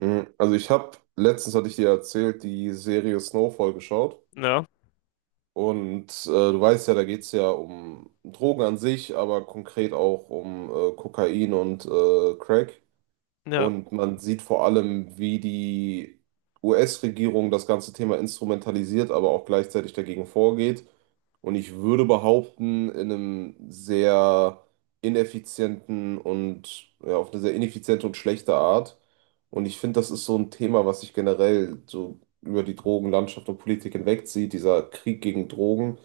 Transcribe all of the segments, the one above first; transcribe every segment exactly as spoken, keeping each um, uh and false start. Mhm. Also ich habe, letztens hatte ich dir erzählt, die Serie Snowfall geschaut. Ja, Und äh, du weißt ja, da geht es ja um Drogen an sich, aber konkret auch um äh, Kokain und äh, Crack. ja, Und man sieht vor allem, wie die U S-Regierung das ganze Thema instrumentalisiert, aber auch gleichzeitig dagegen vorgeht. Und ich würde behaupten, in einem sehr ineffizienten und ja, auf eine sehr ineffiziente und schlechte Art. Und ich finde, das ist so ein Thema, was sich generell so über die Drogenlandschaft und Politik hinwegzieht, dieser Krieg gegen Drogen.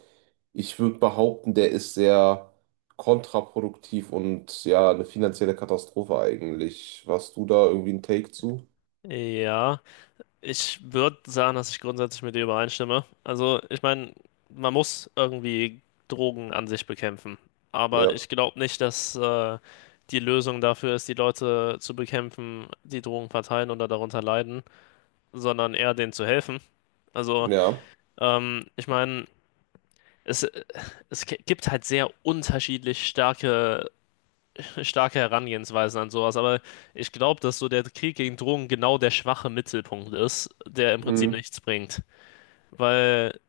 Ich würde behaupten, der ist sehr kontraproduktiv und ja, eine finanzielle Katastrophe eigentlich. Warst du da irgendwie ein Take zu? ja. Ich würde sagen, dass ich grundsätzlich mit dir übereinstimme. Also, ich meine, man muss irgendwie Drogen an sich bekämpfen. Aber Ja, ich glaube nicht, dass äh, die Lösung dafür ist, die Leute zu bekämpfen, die Drogen verteilen oder darunter leiden, sondern eher denen zu helfen. Also, ja, ähm, ich meine, es, es gibt halt sehr unterschiedlich starke starke Herangehensweisen an sowas, aber ich glaube, dass so der Krieg gegen Drogen genau der schwache Mittelpunkt ist, der im Prinzip mhm. nichts bringt. Weil,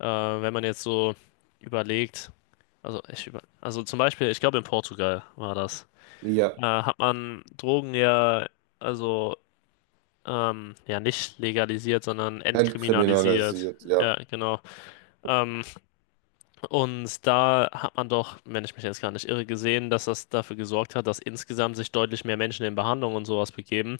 äh, wenn man jetzt so überlegt, also, ich über, also zum Beispiel, ich glaube, in Portugal war das, Ja, äh, hat man Drogen ja, also, ähm, ja, nicht legalisiert, sondern entkriminalisiert. entkriminalisiert, ja. Ja, genau. Ähm, Und da hat man doch, wenn ich mich jetzt gar nicht irre, gesehen, dass das dafür gesorgt hat, dass insgesamt sich deutlich mehr Menschen in Behandlung und sowas begeben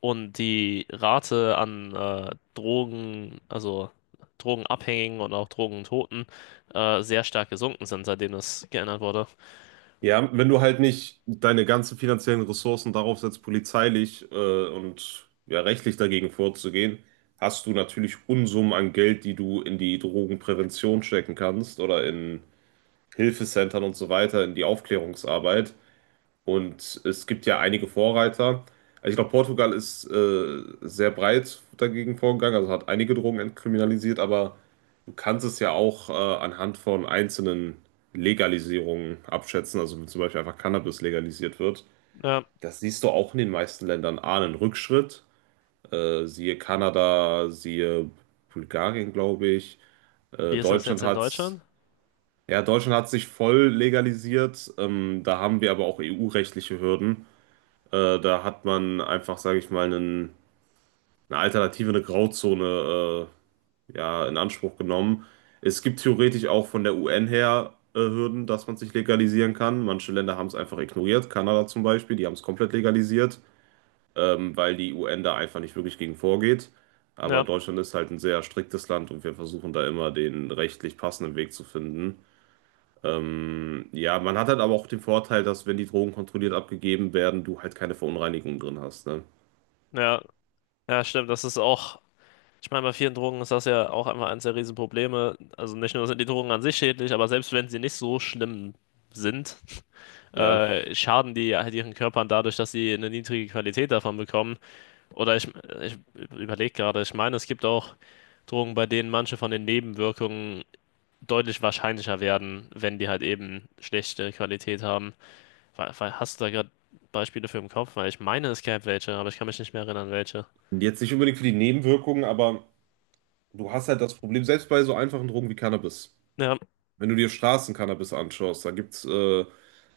und die Rate an äh, Drogen, also Drogenabhängigen und auch Drogentoten äh, sehr stark gesunken sind, seitdem das geändert wurde. Ja, wenn du halt nicht deine ganzen finanziellen Ressourcen darauf setzt, polizeilich äh, und ja, rechtlich dagegen vorzugehen, hast du natürlich Unsummen an Geld, die du in die Drogenprävention stecken kannst oder in Hilfecentern und so weiter, in die Aufklärungsarbeit. Und es gibt ja einige Vorreiter. Also ich glaube, Portugal ist äh, sehr breit dagegen vorgegangen, also hat einige Drogen entkriminalisiert, aber du kannst es ja auch äh, anhand von einzelnen Legalisierungen abschätzen, also wenn zum Beispiel einfach Cannabis legalisiert wird. Ja, Das siehst du auch in den meisten Ländern. A, einen Rückschritt, äh, siehe Kanada, siehe Bulgarien, glaube ich. wie Äh, ist das Deutschland jetzt in hat's, Deutschland? ja, Deutschland hat sich voll legalisiert. Ähm, da haben wir aber auch E U-rechtliche Hürden. Äh, da hat man einfach, sage ich mal, einen, eine Alternative, eine Grauzone äh, ja, in Anspruch genommen. Es gibt theoretisch auch von der U N her äh, Hürden, dass man sich legalisieren kann. Manche Länder haben es einfach ignoriert, Kanada zum Beispiel, die haben es komplett legalisiert, ähm, weil die U N da einfach nicht wirklich gegen vorgeht. Aber Ja, Deutschland ist halt ein sehr striktes Land und wir versuchen da immer den rechtlich passenden Weg zu finden. Ähm, ja, man hat halt aber auch den Vorteil, dass wenn die Drogen kontrolliert abgegeben werden, du halt keine Verunreinigungen drin hast, ne? ja, ja, stimmt, das ist auch. Ich meine, bei vielen Drogen ist das ja auch einfach eines der Riesenprobleme. Also nicht nur sind die Drogen an sich schädlich, aber selbst wenn sie nicht so schlimm sind, Ja. äh, schaden die halt ihren Körpern dadurch, dass sie eine niedrige Qualität davon bekommen. Oder ich, ich überlege gerade, ich meine, es gibt auch Drogen, bei denen manche von den Nebenwirkungen deutlich wahrscheinlicher werden, wenn die halt eben schlechte Qualität haben. Weil- weil- Hast du da gerade Beispiele für im Kopf? Weil ich meine, es gäbe welche, aber ich kann mich nicht mehr erinnern, welche. Und jetzt nicht unbedingt für die Nebenwirkungen, aber du hast halt das Problem, selbst bei so einfachen Drogen wie Cannabis. Ja, Wenn du dir Straßencannabis anschaust, da gibt es äh,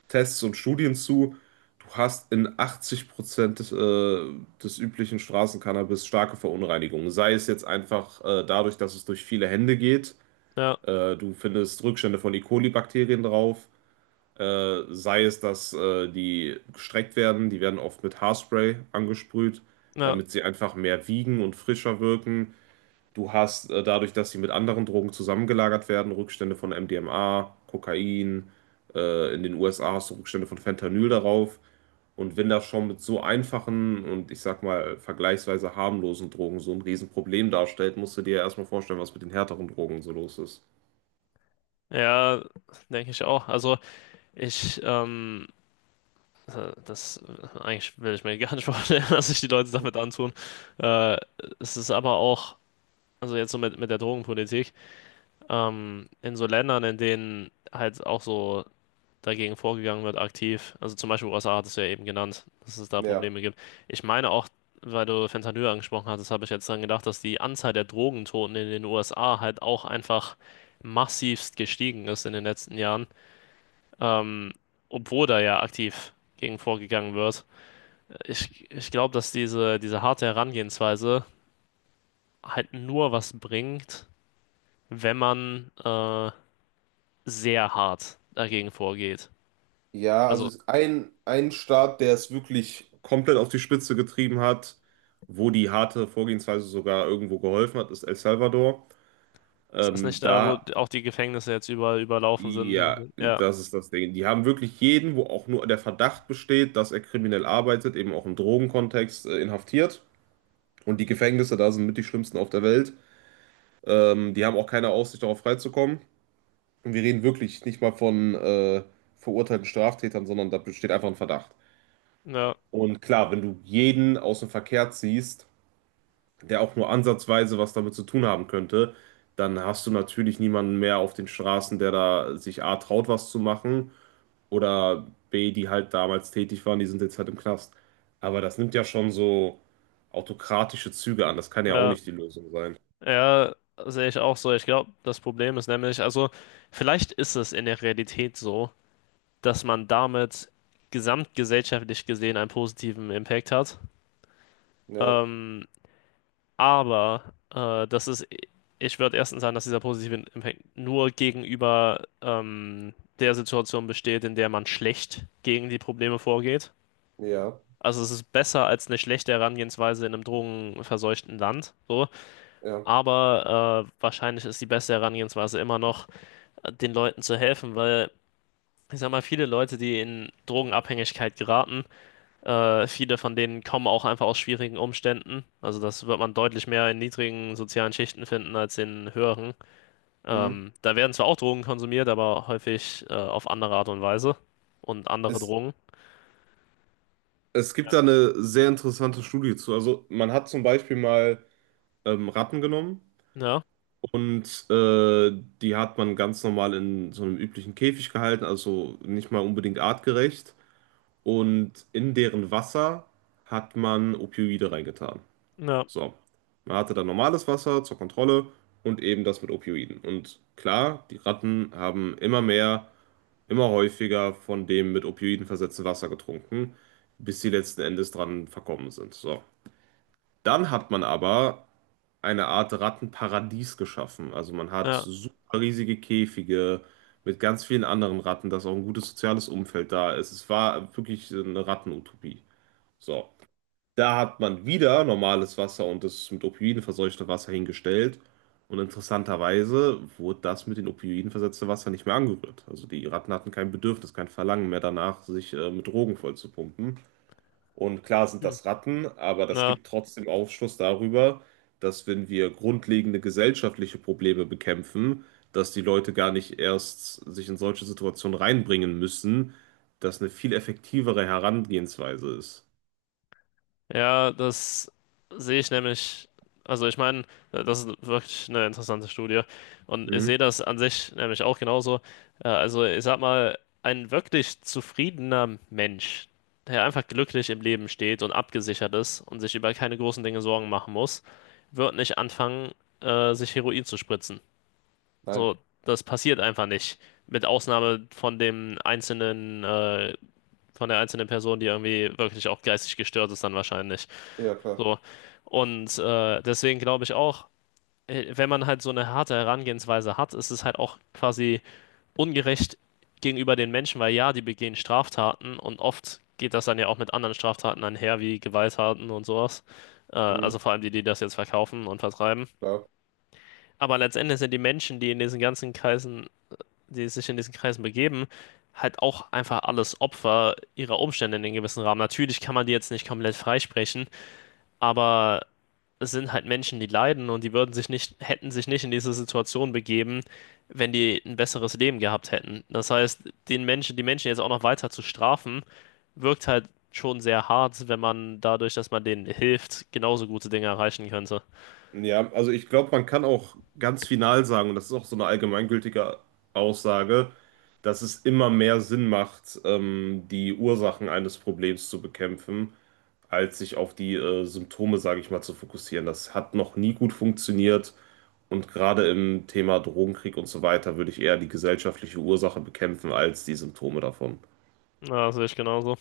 Tests und Studien zu. Du hast in achtzig Prozent des, äh, des üblichen Straßencannabis starke Verunreinigungen. Sei es jetzt einfach äh, dadurch, dass es durch viele Hände geht. ja, Äh, du findest Rückstände von E. coli-Bakterien drauf. Äh, sei es, dass äh, die gestreckt werden. Die werden oft mit Haarspray angesprüht, ja. damit sie einfach mehr wiegen und frischer wirken. Du hast äh, dadurch, dass sie mit anderen Drogen zusammengelagert werden, Rückstände von M D M A, Kokain. Äh, in den U S A hast du Rückstände von Fentanyl darauf. Und wenn das schon mit so einfachen und ich sag mal vergleichsweise harmlosen Drogen so ein Riesenproblem darstellt, musst du dir ja erstmal vorstellen, was mit den härteren Drogen so los ist. Ja, denke ich auch. Also ich ähm, äh, das äh, eigentlich will ich mir gar nicht vorstellen, dass sich die Leute damit antun. Äh, es ist aber auch, also jetzt so mit, mit der Drogenpolitik, ähm, in so Ländern, in denen halt auch so dagegen vorgegangen wird, aktiv, also zum Beispiel U S A hattest du ja eben genannt, dass es da Ja. Probleme gibt. Ich meine auch, weil du Fentanyl angesprochen hattest, habe ich jetzt dann gedacht, dass die Anzahl der Drogentoten in den U S A halt auch einfach massivst gestiegen ist in den letzten Jahren, ähm, obwohl da ja aktiv gegen vorgegangen wird. Ich, ich glaube, dass diese, diese harte Herangehensweise halt nur was bringt, wenn man äh, sehr hart dagegen vorgeht. Ja, also Also, ist ein, ein Staat, der es wirklich komplett auf die Spitze getrieben hat, wo die harte Vorgehensweise sogar irgendwo geholfen hat, ist El Salvador. ist das Ähm, nicht da, wo da auch die Gefängnisse jetzt überall überlaufen Ja, sind? Ja, das ist das Ding. Die haben wirklich jeden, wo auch nur der Verdacht besteht, dass er kriminell arbeitet, eben auch im Drogenkontext, äh, inhaftiert. Und die Gefängnisse da sind mit die schlimmsten auf der Welt. Ähm, die haben auch keine Aussicht darauf freizukommen. Und wir reden wirklich nicht mal von äh, verurteilten Straftätern, sondern da besteht einfach ein Verdacht. ja, Und klar, wenn du jeden aus dem Verkehr ziehst, der auch nur ansatzweise was damit zu tun haben könnte, dann hast du natürlich niemanden mehr auf den Straßen, der da sich A traut, was zu machen. Oder B, die halt damals tätig waren, die sind jetzt halt im Knast. Aber das nimmt ja schon so autokratische Züge an. Das kann ja auch ja, nicht die Lösung sein. ja, sehe ich auch so. Ich glaube, das Problem ist nämlich, also, vielleicht ist es in der Realität so, dass man damit gesamtgesellschaftlich gesehen einen positiven Impact hat. Ja, Ähm, Aber äh, das ist, ich würde erstens sagen, dass dieser positive Impact nur gegenüber ähm, der Situation besteht, in der man schlecht gegen die Probleme vorgeht. ja, Also es ist besser als eine schlechte Herangehensweise in einem drogenverseuchten Land, so. ja. Aber äh, wahrscheinlich ist die beste Herangehensweise immer noch, äh, den Leuten zu helfen, weil ich sag mal, viele Leute, die in Drogenabhängigkeit geraten, äh, viele von denen kommen auch einfach aus schwierigen Umständen. Also das wird man deutlich mehr in niedrigen sozialen Schichten finden als in höheren. Mhm. Ähm, da werden zwar auch Drogen konsumiert, aber häufig äh, auf andere Art und Weise und andere Es, Drogen. es gibt Ja, da eine sehr interessante Studie zu. Also man hat zum Beispiel mal ähm, Ratten genommen ja, und äh, die hat man ganz normal in so einem üblichen Käfig gehalten, also nicht mal unbedingt artgerecht. Und in deren Wasser hat man Opioide reingetan. ja, So, man hatte dann normales Wasser zur Kontrolle und eben das mit Opioiden. Und klar, die Ratten haben immer mehr, immer häufiger von dem mit Opioiden versetzten Wasser getrunken, bis sie letzten Endes dran verkommen sind. So, dann hat man aber eine Art Rattenparadies geschaffen. Also man hat ja. super riesige Käfige mit ganz vielen anderen Ratten, dass auch ein gutes soziales Umfeld da ist. Es war wirklich eine Rattenutopie. So. Da hat man wieder normales Wasser und das mit Opioiden verseuchte Wasser hingestellt. Und interessanterweise wurde das mit den Opioiden versetzte Wasser nicht mehr angerührt. Also die Ratten hatten kein Bedürfnis, kein Verlangen mehr danach, sich äh, mit Drogen vollzupumpen. Und klar sind Hm. das Ratten, aber das Ja. gibt trotzdem Aufschluss darüber, dass wenn wir grundlegende gesellschaftliche Probleme bekämpfen, dass die Leute gar nicht erst sich in solche Situationen reinbringen müssen, dass eine viel effektivere Herangehensweise ist. Ja, das sehe ich nämlich. Also ich meine, äh, das ist wirklich eine interessante Studie. Und ich sehe Hm? das an sich nämlich auch genauso. Äh, Also ich sag mal, ein wirklich zufriedener Mensch, der einfach glücklich im Leben steht und abgesichert ist und sich über keine großen Dinge Sorgen machen muss, wird nicht anfangen, äh, sich Heroin zu spritzen. Nein. So, das passiert einfach nicht. Mit Ausnahme von dem einzelnen, äh, von der einzelnen Person, die irgendwie wirklich auch geistig gestört ist, dann wahrscheinlich. Ja, klar. So. Und äh, deswegen glaube ich auch, äh, wenn man halt so eine harte Herangehensweise hat, ist es halt auch quasi ungerecht gegenüber den Menschen, weil ja, die begehen Straftaten und oft geht das dann ja auch mit anderen Straftaten einher, wie Gewalttaten und sowas. Äh, Mhm, also vor allem die, die das jetzt verkaufen und vertreiben. klar. Aber letztendlich sind die Menschen, die in diesen ganzen Kreisen, die sich in diesen Kreisen begeben, halt auch einfach alles Opfer ihrer Umstände in einem gewissen Rahmen. Natürlich kann man die jetzt nicht komplett freisprechen, aber es sind halt Menschen, die leiden und die würden sich nicht, hätten sich nicht in diese Situation begeben, wenn die ein besseres Leben gehabt hätten. Das heißt, den Menschen, die Menschen jetzt auch noch weiter zu strafen, wirkt halt schon sehr hart, wenn man dadurch, dass man denen hilft, genauso gute Dinge erreichen könnte. Ja, also ich glaube, man kann auch ganz final sagen, und das ist auch so eine allgemeingültige Aussage, dass es immer mehr Sinn macht, ähm, die Ursachen eines Problems zu bekämpfen, als sich auf die äh, Symptome, sage ich mal, zu fokussieren. Das hat noch nie gut funktioniert. Und gerade im Thema Drogenkrieg und so weiter würde ich eher die gesellschaftliche Ursache bekämpfen als die Symptome davon. Ja, das sehe ich genauso.